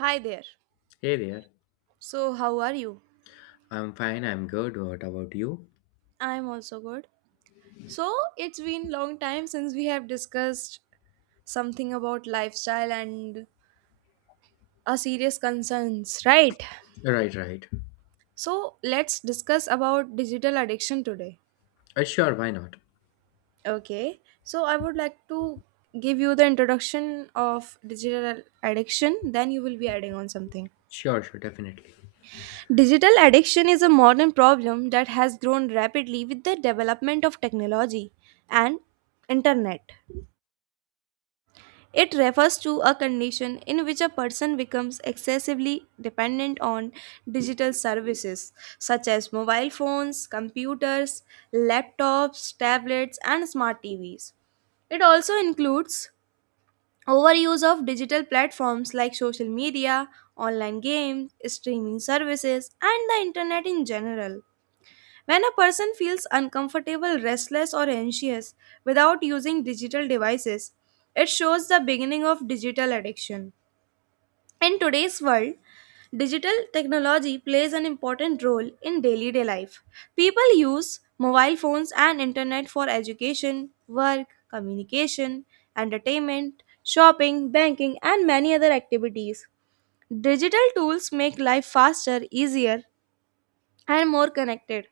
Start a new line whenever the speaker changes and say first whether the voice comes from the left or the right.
right: Hi there.
left: Hey there.
right: So, how are you?
left: I'm fine, I'm good. What about you?
right: I'm also good. So, it's been long time since we have discussed something about lifestyle and a serious concerns, right?
left: Right, right.
right: So, let's discuss about digital addiction today.
left: Sure, why not?
right: Okay. So, I would like to give you the introduction of digital addiction, then you will be adding on something.
left: Sure, sure, definitely.
right: Digital addiction is a modern problem that has grown rapidly with the development of technology and internet. It refers to a condition in which a person becomes excessively dependent on digital services such as mobile phones, computers, laptops, tablets, and smart TVs. It also includes overuse of digital platforms like social media, online games, streaming services, and the internet in general. When a person feels uncomfortable, restless, or anxious without using digital devices, it shows the beginning of digital addiction. In today's world, digital technology plays an important role in daily day life. People use mobile phones and internet for education, work, communication, entertainment, shopping, banking, and many other activities. Digital tools make life faster, easier, and more connected.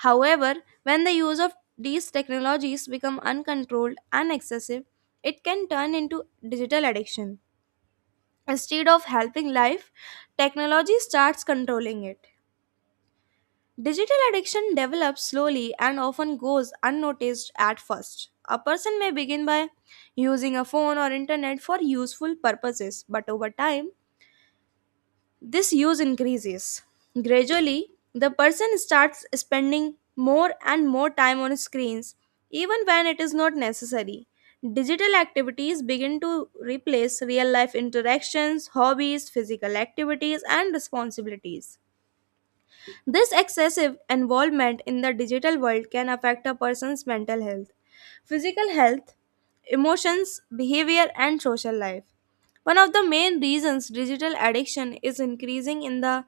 right: However, when the use of these technologies become uncontrolled and excessive, it can turn into digital addiction. Instead of helping life, technology starts controlling it. Digital addiction develops slowly and often goes unnoticed at first. A person may begin by using a phone or internet for useful purposes, but over time, this use increases. Gradually, the person starts spending more and more time on screens, even when it is not necessary. Digital activities begin to replace real life interactions, hobbies, physical activities, and responsibilities. This excessive involvement in the digital world can affect a person's mental health, physical health, emotions, behavior, and social life. One of the main reasons digital addiction is increasing in the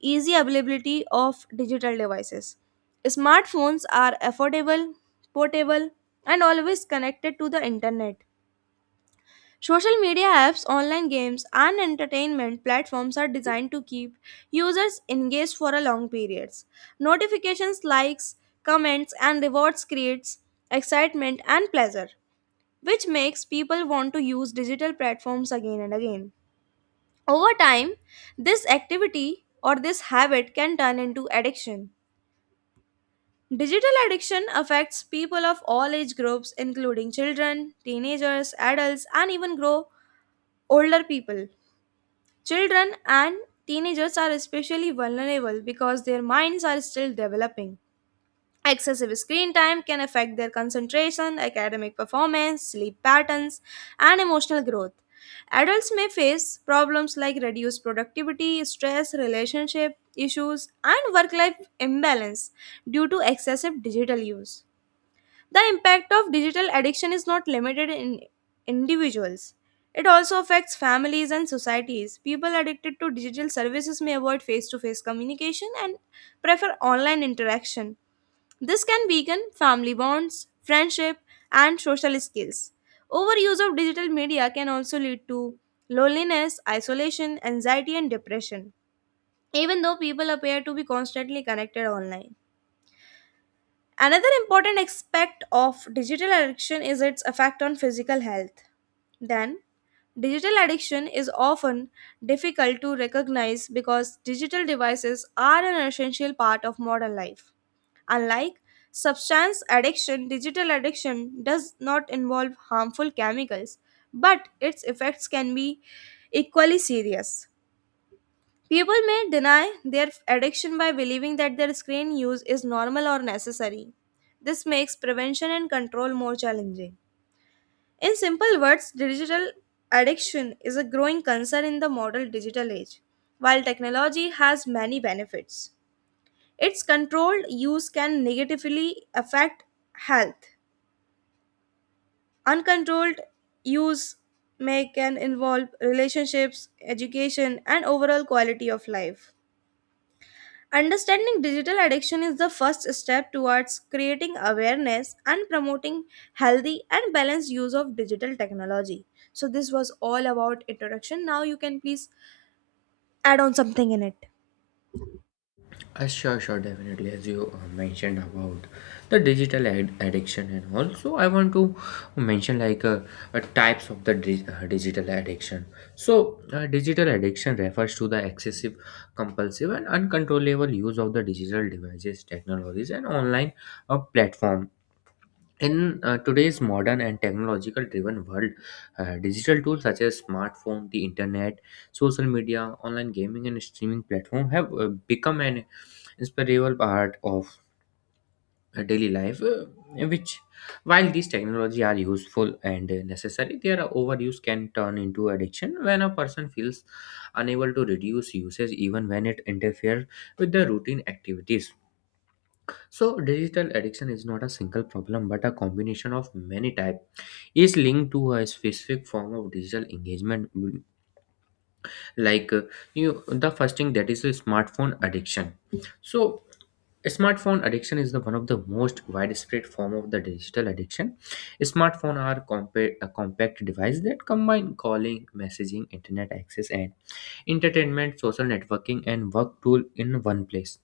right: easy availability of digital devices. Smartphones are affordable, portable, and always connected to the internet. Social media apps, online games, and entertainment platforms are designed to keep users engaged for a long periods. Notifications, likes, comments, and rewards creates excitement and pleasure, which makes people want to use digital platforms again and again. Over time, this activity or this habit can turn into addiction. Digital addiction affects people of all age groups including children, teenagers, adults, and even grow older people. Children and teenagers are especially vulnerable because their minds are still developing. Excessive screen time can affect their concentration, academic performance, sleep patterns, and emotional growth. Adults may face problems like reduced productivity, stress, relationship issues, and work life imbalance due to excessive digital use. The impact of digital addiction is not limited in individuals. It also affects families and societies. People addicted to digital services may avoid face to face communication and prefer online interaction. This can weaken family bonds, friendship, and social skills. Overuse of digital media can also lead to loneliness, isolation, anxiety, and depression, even though people appear to be constantly connected online. Another important aspect of digital addiction is its effect on physical health. Then, digital addiction is often difficult to recognize because digital devices are an essential part of modern life. Unlike substance addiction, digital addiction does not involve harmful chemicals, but its effects can be equally serious. People may deny their addiction by believing that their screen use is normal or necessary. This makes prevention and control more challenging. In simple words, digital addiction is a growing concern in the modern digital age. While technology has many benefits, its controlled use can negatively affect health. Uncontrolled use may can involve relationships, education, and overall quality of life. Understanding digital addiction is the first step towards creating awareness and promoting healthy and balanced use of digital technology. So, this was all about introduction. Now, you can please add on something in it.
left: Sure, sure, definitely. As you mentioned about the addiction and all, so I want to mention like types of the digital addiction. So, digital addiction refers to the excessive, compulsive, and uncontrollable use of the digital devices, technologies, and online platform. In today's modern and technological driven world, digital tools such as smartphone, the internet, social media, online gaming, and streaming platform have become an inseparable part of daily life. Which, while these technology are useful and necessary, their overuse can turn into addiction when a person feels unable to reduce usage, even when it interferes with their routine activities. So, digital addiction is not a single problem but a combination of many types is linked to a specific form of digital engagement, mm, like you the first thing that is a smartphone addiction. So smartphone addiction is the one of the most widespread form of the digital addiction. A compact device that combine calling, messaging, internet access, and entertainment, social networking, and work tool in one place.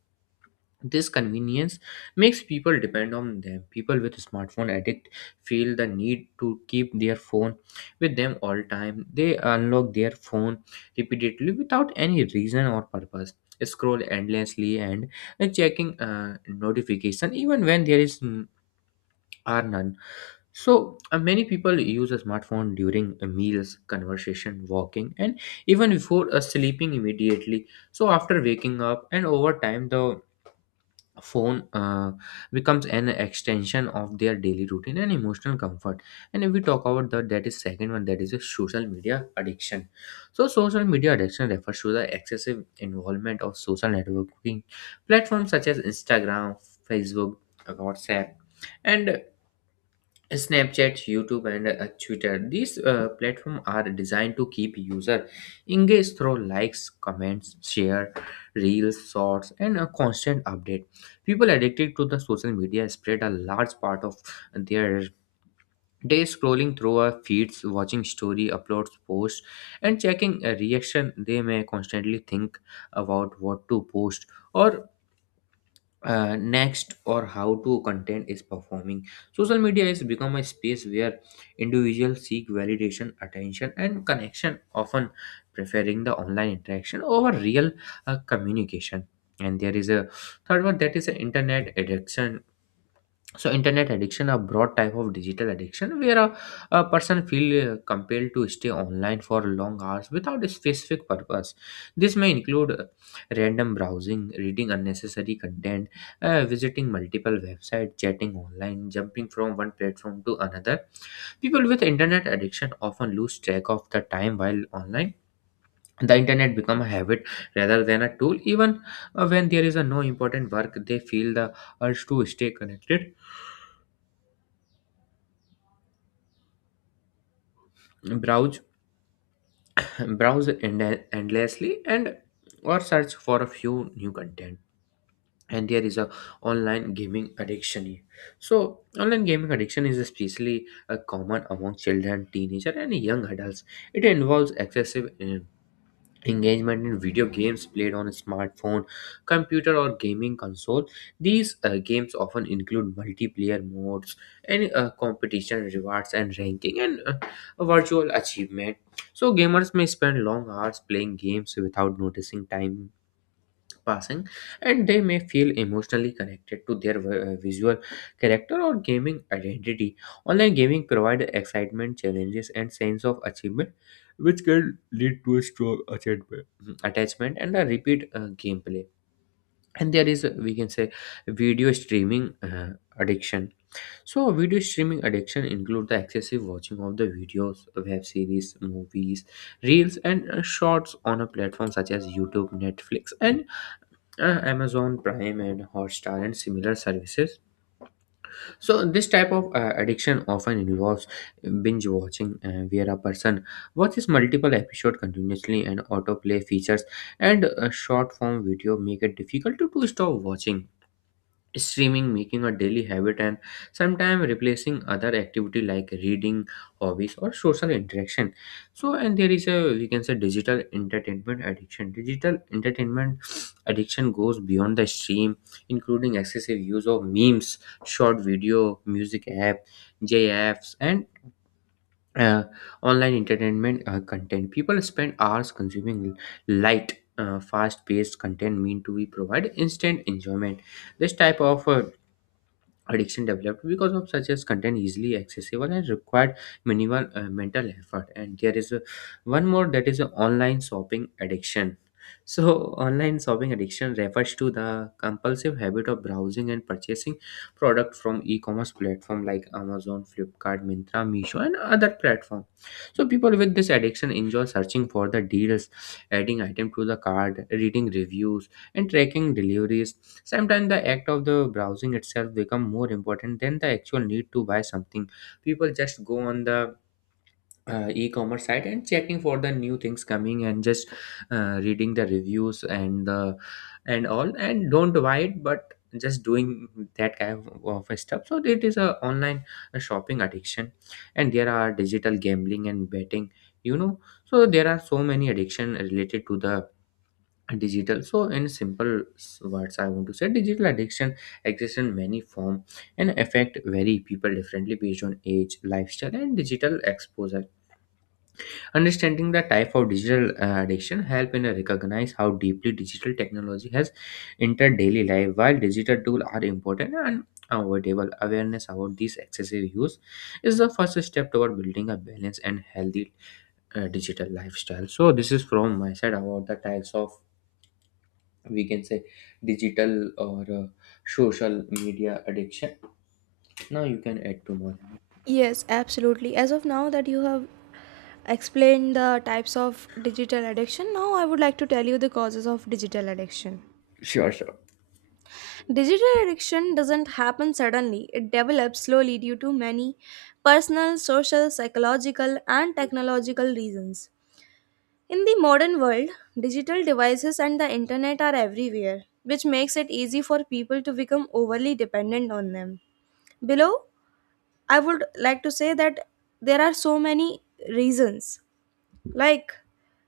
left: This convenience makes people depend on them. People with smartphone addict feel the need to keep their phone with them all time. They unlock their phone repeatedly without any reason or purpose, scroll endlessly, and checking notification even when there are none. So many people use a smartphone during meals, conversation, walking, and even before sleeping immediately, so after waking up. And over time the phone becomes an extension of their daily routine and emotional comfort. And if we talk about the that is second one, that is a social media addiction. So social media addiction refers to the excessive involvement of social networking platforms such as Instagram, Facebook, WhatsApp, and Snapchat, YouTube, and Twitter. These platforms are designed to keep user engaged through likes, comments, share, reels, shorts, and a constant update. People addicted to the social media spread a large part of their day scrolling through our feeds, watching story uploads, posts, and checking a reaction. They may constantly think about what to post or next, or how to content is performing. Social media has become a space where individuals seek validation, attention, and connection, often preferring the online interaction over real communication. And there is a third one, that is an internet addiction. So internet addiction, a broad type of digital addiction where a person feel compelled to stay online for long hours without a specific purpose. This may include random browsing, reading unnecessary content, visiting multiple websites, chatting online, jumping from one platform to another. People with internet addiction often lose track of the time while online. The internet become a habit rather than a tool. Even when there is a no important work, they feel the urge to stay connected, browse endlessly, and or search for a few new content. And there is a online gaming addiction here. So online gaming addiction is especially common among children, teenagers, and young adults. It involves excessive engagement in video games played on a smartphone, computer, or gaming console. These games often include multiplayer modes and competition, rewards, and ranking, and virtual achievement. So gamers may spend long hours playing games without noticing time passing, and they may feel emotionally connected to their visual character or gaming identity. Online gaming provides excitement, challenges, and sense of achievement, which can lead to a strong attachment and a repeat gameplay. And there is, we can say, video streaming addiction. So video streaming addiction include the excessive watching of the videos, web series, movies, reels, and shorts on a platform such as YouTube, Netflix, and Amazon Prime, and Hotstar, and similar services. So, this type of addiction often involves binge watching, where a person watches multiple episodes continuously, and autoplay features and short form video make it difficult to stop watching. Streaming making a daily habit, and sometimes replacing other activity like reading, hobbies, or social interaction. So and there is a, we can say, digital entertainment addiction. Digital entertainment addiction goes beyond the stream, including excessive use of memes, short video, music app, jfs, and uh, online entertainment content. People spend hours consuming light fast-paced content mean to be provide instant enjoyment. This type of addiction developed because of such as content easily accessible and required minimal mental effort. And there is a, one more, that is a online shopping addiction. So online shopping addiction refers to the compulsive habit of browsing and purchasing product from e-commerce platform like Amazon, Flipkart, Mintra, Meesho, and other platform. So people with this addiction enjoy searching for the deals, adding item to the cart, reading reviews, in tracking deliveries. Sometimes the act of the browsing itself become more important than the actual need to buy something. People just go on the e-commerce site and checking for the new things coming and just reading the reviews and the and all and don't buy it, but just doing that kind of stuff. So it is a online shopping addiction. And there are digital gambling and betting, you know. So there are so many addiction related to the digital. So in words, I want to say digital addiction exists in many form, and affect very people differently based on age, lifestyle, and digital exposure. Understanding the type of digital addiction help in recognize how deeply digital technology has entered daily life. While digital tools are important and avoidable, awareness about this excessive use is the first step toward building a balanced and healthy digital lifestyle. So this is from my side about the types of, we can say, digital or social media addiction. Now you can add two more in it.
right: Yes, absolutely. As of now, that you have explained the types of digital addiction, now I would like to tell you the causes of digital addiction.
left: Sure, sure.
right: Digital addiction doesn't happen suddenly, it develops slowly due to many personal, social, psychological, and technological reasons. In the modern world, digital devices and the internet are everywhere, which makes it easy for people to become overly dependent on them. Below, I would like to say that there are so many reasons. Like,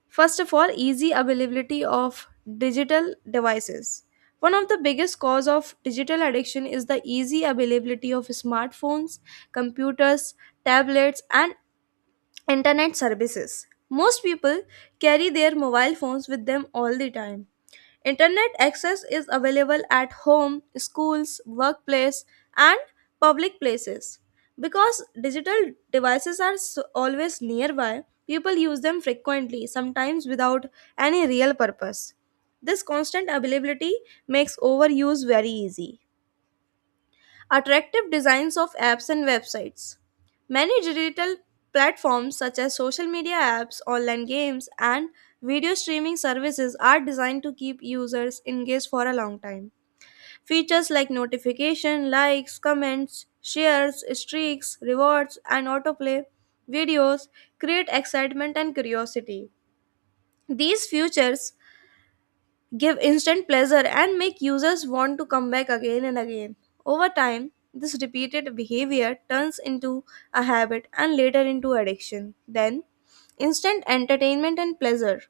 right: first of all, easy availability of digital devices. One of the biggest cause of digital addiction is the easy availability of smartphones, computers, tablets and internet services. Most people carry their mobile phones with them all the time. Internet access is available at home, schools, workplace, and public places. Because digital devices are always nearby, people use them frequently, sometimes without any real purpose. This constant availability makes overuse very easy. Attractive designs of apps and websites. Many digital platforms such as social media apps, online games, and video streaming services are designed to keep users engaged for a long time. Features like notification, likes, comments, shares, streaks, rewards, and autoplay videos create excitement and curiosity. These features give instant pleasure and make users want to come back again and again. Over time, this repeated behavior turns into a habit and later into addiction. Then, instant entertainment and pleasure.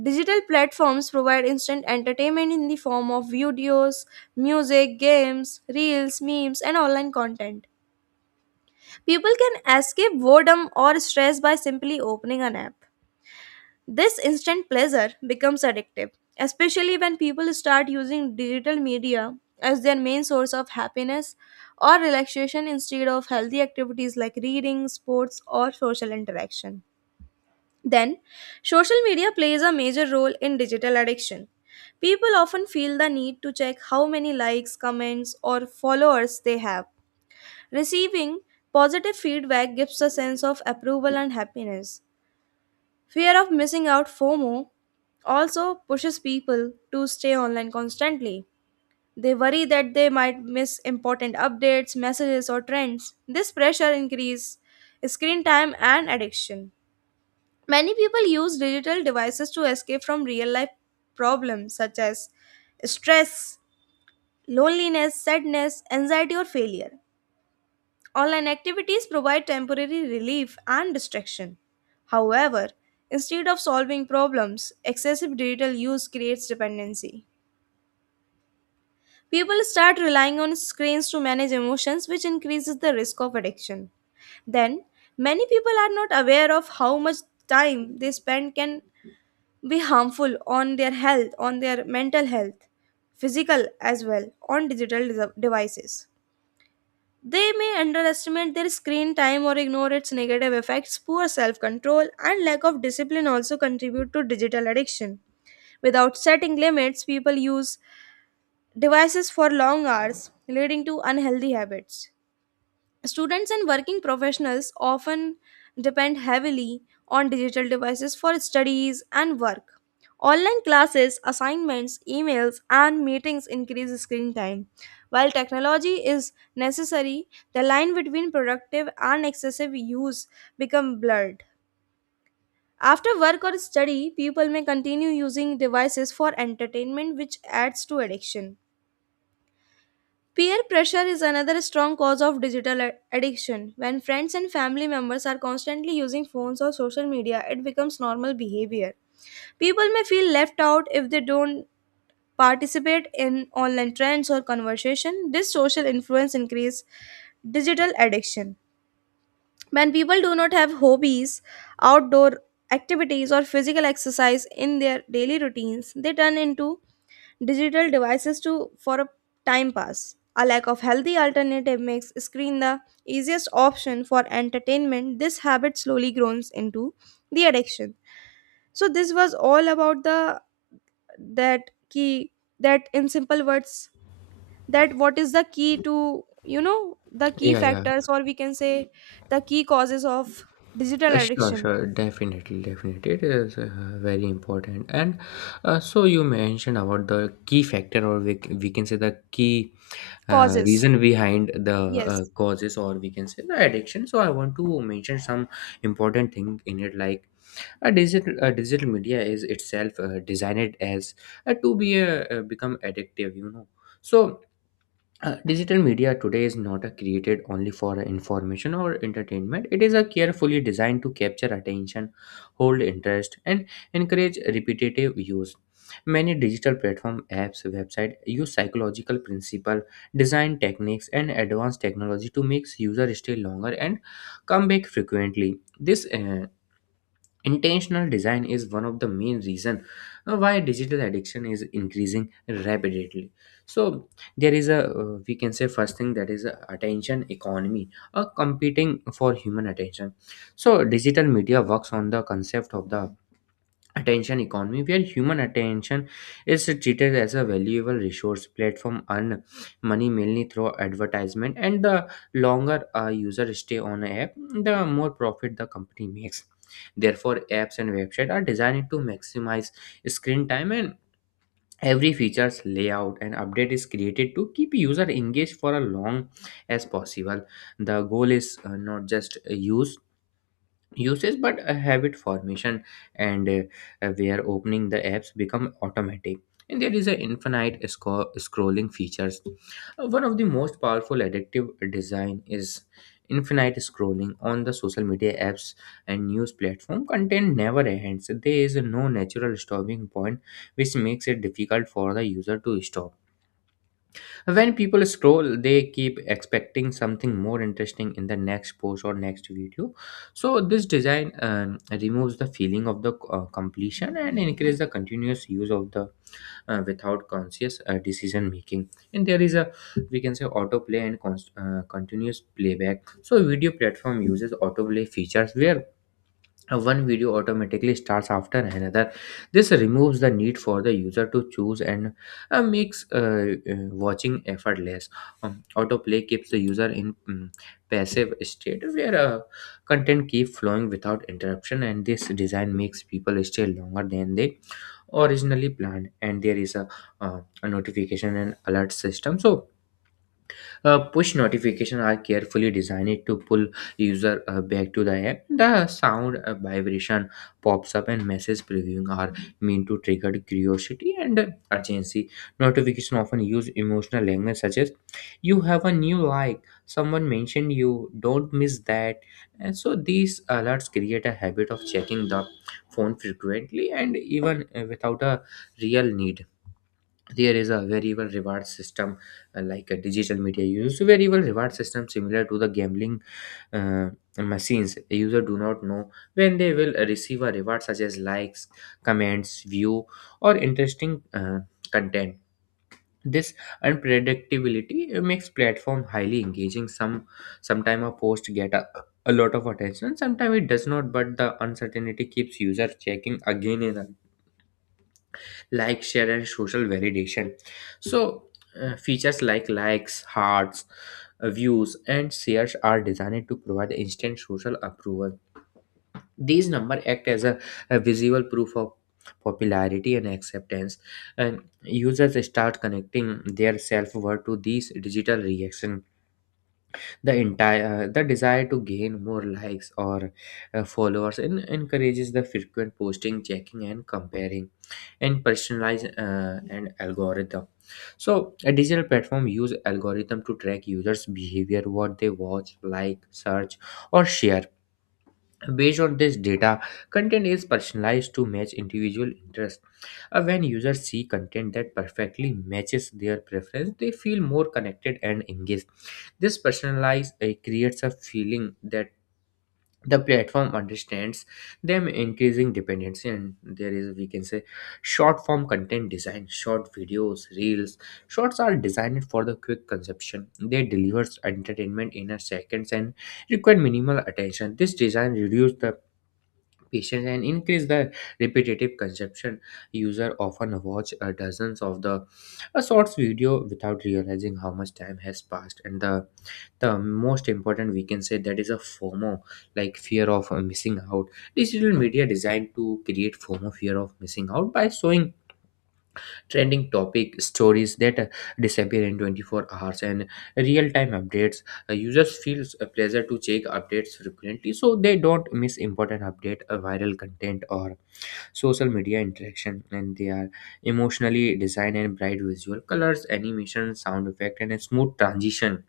right: Digital platforms provide instant entertainment in the form of videos, music, games, reels, memes, and online content. People can escape boredom or stress by simply opening an app. This instant pleasure becomes addictive, especially when people start using digital media as their main source of happiness or relaxation instead of healthy activities like reading, sports, or social interaction. Then, social media plays a major role in digital addiction. People often feel the need to check how many likes, comments, or followers they have. Receiving positive feedback gives a sense of approval and happiness. Fear of missing out, FOMO, also pushes people to stay online constantly. They worry that they might miss important updates, messages, or trends. This pressure increases screen time and addiction. Many people use digital devices to escape from real life problems such as stress, loneliness, sadness, anxiety, or failure. Online activities provide temporary relief and distraction. However, instead of solving problems, excessive digital use creates dependency. People start relying on screens to manage emotions, which increases the risk of addiction. Then, many people are not aware of how much time they spend can be harmful on their health, on their mental health, physical as well, on devices. They may underestimate their screen time or ignore its negative effects. Poor self control and lack of discipline also contribute to digital addiction. Without setting limits, people use devices for long hours, leading to unhealthy habits. Students and working professionals often depend heavily on digital devices for studies and work. Online classes, assignments, emails, and meetings increase screen time. While technology is necessary, the line between productive and excessive use become blurred. After work or study, people may continue using devices for entertainment, which adds to addiction. Peer pressure is another strong cause of addiction. When friends and family members are constantly using phones or social media, it becomes normal behavior. People may feel left out if they don't participate in online trends or conversation. This social influence increases digital addiction. When people do not have hobbies, outdoor activities or physical exercise in their daily routines, they turn into digital devices to for a time pass. A lack of healthy alternative makes screen the easiest option for entertainment. This habit slowly grows into the addiction. So this was all about the that key, that in simple words, that what is the key to, you know, the key
left: Yeah, yeah.
right: factors, or we can say the key causes of digital
left: Sure,
right: addiction.
left: sure, definitely, definitely. It is very important. And so you mentioned about the key factor, or we can say the key
right: Causes,
left: reason behind the
right: yes.
left: causes, or we can say the addiction. So I want to mention some important thing in it, like, A digital media is itself designed as to be a, become addictive, you know. So, digital media today is not created only for information or entertainment. It is a carefully designed to capture attention, hold interest, and encourage repetitive use. Many digital platform apps, website use psychological principle, design techniques, and advanced technology to make user stay longer and come back frequently. This intentional design is one of the main reason why digital addiction is increasing rapidly. So there is a, we can say, first thing, that is a attention economy, a competing for human attention. So digital media works on the concept of the attention economy where human attention is treated as a valuable resource. Platform earn money mainly through advertisement, and the longer a user stay on an app, the more profit the company makes. Therefore apps and websites are designed to maximize screen time, and every feature's layout and update is created to keep user engaged for a long as possible. The goal is not just uses, but a habit formation, and where opening the apps become automatic. And there is an infinite scrolling features. One of the most powerful addictive design is infinite scrolling. On the social media apps and news platform, content never ends. There is no natural stopping point, which makes it difficult for the user to stop. When people scroll, they keep expecting something more interesting in the next post or next video. So this design removes the feeling of the completion and increase the continuous use of the without conscious decision making. And there is a, we can say, autoplay and continuous playback. So video platform uses autoplay features where one video automatically starts after another. This removes the need for the user to choose, and makes watching effortless. Autoplay keeps the user in passive state where content keep flowing without interruption, and this design makes people stay longer than they originally planned. And there is a notification and alert system. So push notifications are carefully designed to pull user back to the app. The sound, vibration, pops up, and message previewing are meant to trigger curiosity and urgency. Notification often use emotional language such as "You have a new like," "Someone mentioned you," "Don't miss that." And so these alerts create a habit of checking the phone frequently and even without a real need. There is a variable reward system, like a digital media use variable reward system similar to the gambling uh, machines. A user do not know when they will receive a reward such as likes, comments, view, or interesting content. This unpredictability makes platform highly engaging. Sometime a post get a lot of attention, sometimes it does not, but the uncertainty keeps user checking again and again. Like, share, and social validation. so Features like likes, hearts, views, and shares are designed to provide instant social approval. These numbers act as a visual proof of popularity and acceptance, and users start connecting their self-worth to these digital reaction. The entire The desire to gain more likes or followers and encourages the frequent posting, checking, and comparing. And personalize and algorithm. So a digital platform use algorithm to track users behavior, what they watch, like, search, or share. Based on this data, content is personalized to match individual interests. When users see content that perfectly matches their preference, they feel more connected and engaged. This personalized creates a feeling that the platform understands them, increasing dependency. And there is, we can say, short form content design, short videos, reels. Shorts are designed for the quick consumption. They delivers entertainment in a seconds and require minimal attention. This design reduces the patience and increase the repetitive consumption. User often watch dozens of the a short video without realizing how much time has passed. And the most important we can say that is a fomo, like fear of missing out. Digital media designed to create fomo, fear of missing out, by showing trending topic, stories that disappear in 24 hours, and real-time updates. Users feel a pleasure to check updates frequently so they don't miss important update, viral content, or social media interaction. And they are emotionally designed, and bright visual colors, animation, sound effect, and a smooth transition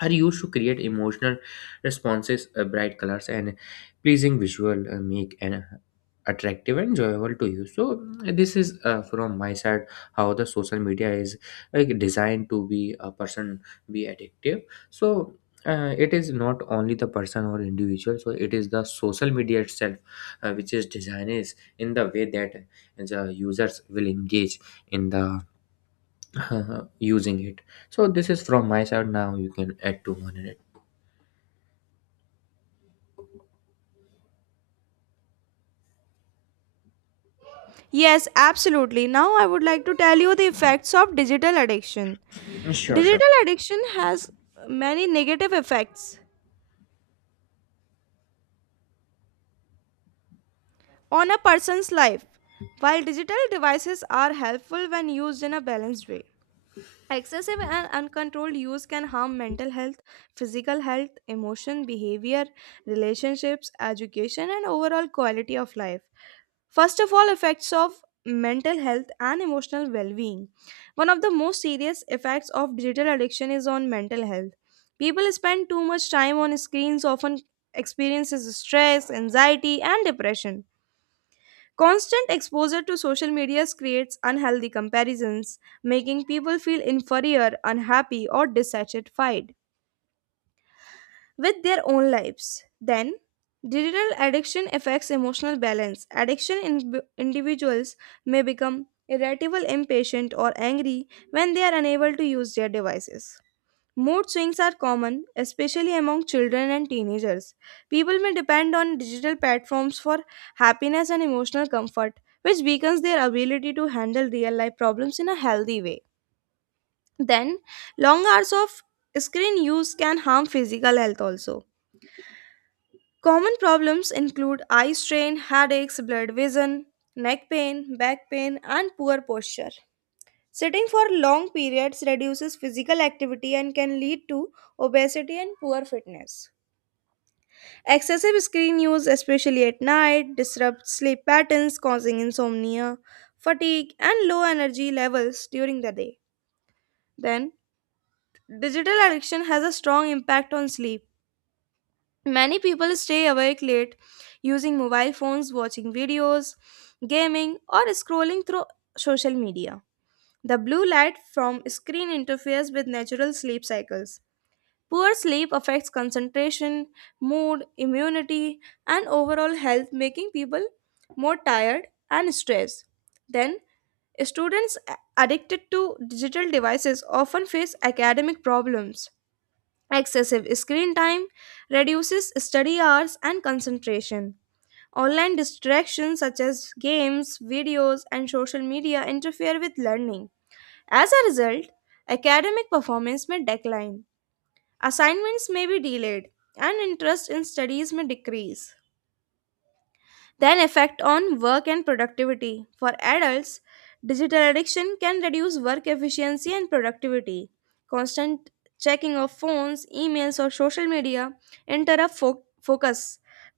left: are used to create emotional responses. Uh, bright colors and pleasing visual make an attractive and enjoyable to you. So this is from my side how the social media is like designed to be a person be addictive. So. It is not only the person or individual, so it is the social media itself which is designed is in the way that the users will engage in the using it. So this is from my side. Now you can add to one another.
right: Yes, absolutely. Now I would like to tell you the effects of digital addiction.
left: Sure, sure.
right: Digital addiction has many negative effects on a person's life. While digital devices are helpful when used in a balanced way, excessive and uncontrolled use can harm mental health, physical health, emotion, behavior, relationships, education, and overall quality of life. First of all, effects of mental health and emotional well being. One of the most serious effects of digital addiction is on mental health. People spend too much time on screens, often experiences stress, anxiety, and depression. Constant exposure to social media creates unhealthy comparisons, making people feel inferior, unhappy, or dissatisfied with their own lives. Then, digital addiction affects emotional balance. Individuals may become irritable, impatient, or angry when they are unable to use their devices. Mood swings are common, especially among children and teenagers. People may depend on digital platforms for happiness and emotional comfort, which weakens their ability to handle real life problems in a healthy way. Then, long hours of screen use can harm physical health also. Common problems include eye strain, headaches, blurred vision, neck pain, back pain, and poor posture. Sitting for long periods reduces physical activity and can lead to obesity and poor fitness. Excessive screen use, especially at night, disrupts sleep patterns, causing insomnia, fatigue, and low energy levels during the day. Then, digital addiction has a strong impact on sleep. Many people stay awake late using mobile phones, watching videos, gaming, or scrolling through social media. The blue light from screen interferes with natural sleep cycles. Poor sleep affects concentration, mood, immunity, and overall health, making people more tired and stressed. Then, students addicted to digital devices often face academic problems. Excessive screen time reduces study hours and concentration. Online distractions such as games, videos, and social media interfere with learning. As a result, academic performance may decline, assignments may be delayed, and interest in studies may decrease. Then, effect on work and productivity for adults. Digital addiction can reduce work efficiency and productivity. Constant checking of phones, emails, or social media interrupt focus.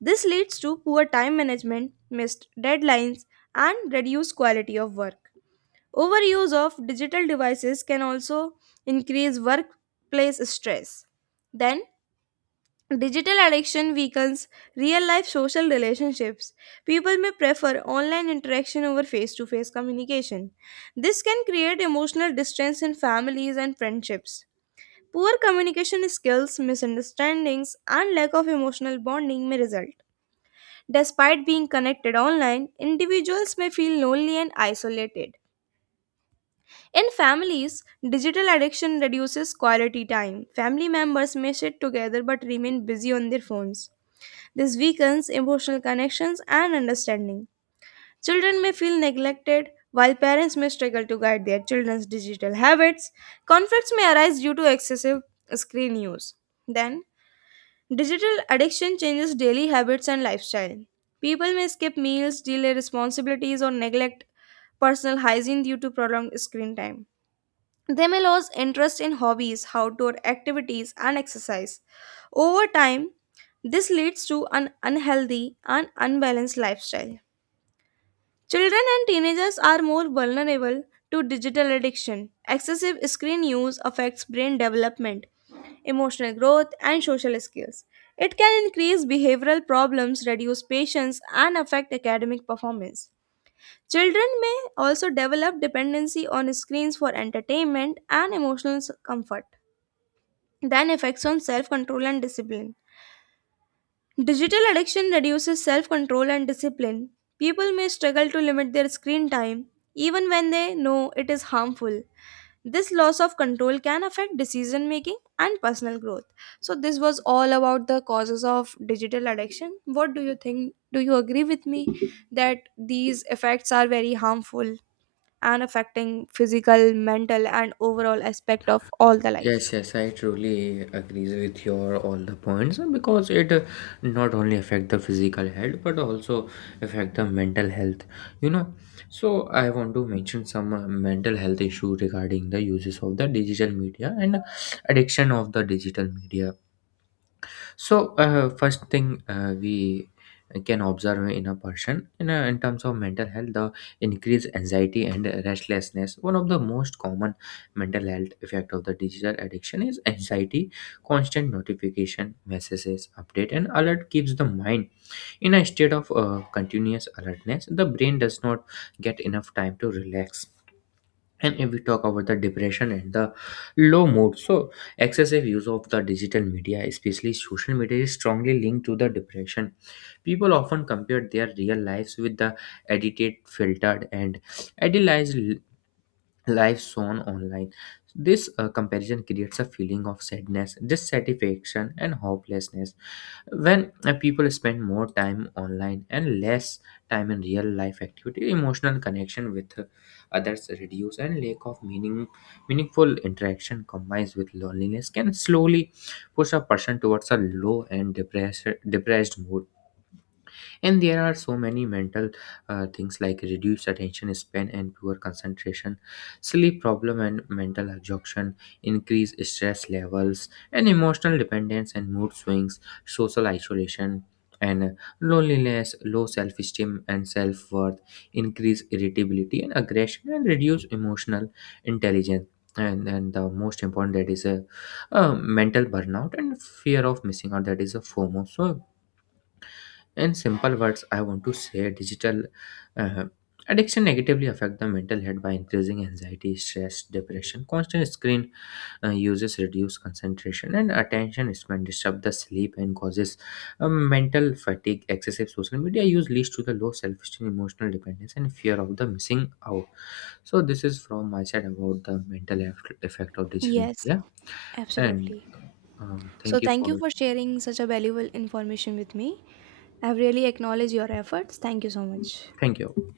right: This leads to poor time management, missed deadlines, and reduced quality of work. Overuse of digital devices can also increase workplace stress. Then, digital addiction weakens real life social relationships. People may prefer online interaction over face to face communication. This can create emotional distance in families and friendships. Poor communication skills, misunderstandings, and lack of emotional bonding may result. Despite being connected online, individuals may feel lonely and isolated. In families, digital addiction reduces quality time. Family members may sit together but remain busy on their phones. This weakens emotional connections and understanding. Children may feel neglected while parents may struggle to guide their children's digital habits. Conflicts may arise due to excessive screen use. Then, digital addiction changes daily habits and lifestyle. People may skip meals, delay responsibilities, or neglect personal hygiene due to prolonged screen time. They may lose interest in hobbies, outdoor activities, and exercise. Over time, this leads to an unhealthy and unbalanced lifestyle. Children and teenagers are more vulnerable to digital addiction. Excessive screen use affects brain development, emotional growth, and social skills. It can increase behavioral problems, reduce patience, and affect academic performance. Children may also develop dependency on screens for entertainment and emotional comfort. Then, effects on self control and discipline. Digital addiction reduces self control and discipline. People may struggle to limit their screen time, even when they know it is harmful. This loss of control can affect decision making and personal growth. So, this was all about the causes of digital addiction. What do you think? Do you agree with me that these effects are very harmful and affecting physical, mental, and overall aspect of all the
left: Yes,
right: life?
left: yes, I truly agrees with your all the points, because it not only affect the physical health but also affect the mental health. You know, so I want to mention some mental health issue regarding the uses of the digital media and addiction of the digital media. So first thing, we can observe in a person in terms of mental health the increased anxiety and restlessness. One of the most common mental health effect of the digital addiction is anxiety. Constant notification, messages, update, and alert keeps the mind in a state of continuous alertness. The brain does not get enough time to relax. And if we talk about the depression and the low mood, so excessive use of the digital media, especially social media, is strongly linked to the depression. People often compare their real lives with the edited, filtered, and idealized life shown online. This comparison creates a feeling of sadness, dissatisfaction, and hopelessness. When people spend more time online and less time in real life activity, emotional connection with others reduce, and lack of meaningful interaction combines with loneliness can slowly push a person towards a low and depressed mood. And there are so many mental things like reduced attention span and poor concentration, sleep problem and mental exhaustion, increased stress levels and emotional dependence and mood swings, social isolation and loneliness, low self-esteem and self-worth, increase irritability and aggression, and reduce emotional intelligence. And then the most important, that is a mental burnout and fear of missing out, that is a fomo. So in simple words, I want to say digital uh, addiction negatively affect the mental health by increasing anxiety, stress, depression. Constant screen uses reduce concentration and attention span, disturb the sleep, and causes mental fatigue. Excessive social media use leads to the low self-esteem, emotional dependence, and fear of the missing out. So this is from my side about the mental health effect of digital
right: Yes,
left: media. And
right: absolutely.
left: uh,
right: So
left: thank you
right: thank
left: for
right: you for sharing such a valuable information with me. I've really acknowledged your efforts. Thank you so much.
left: thank you.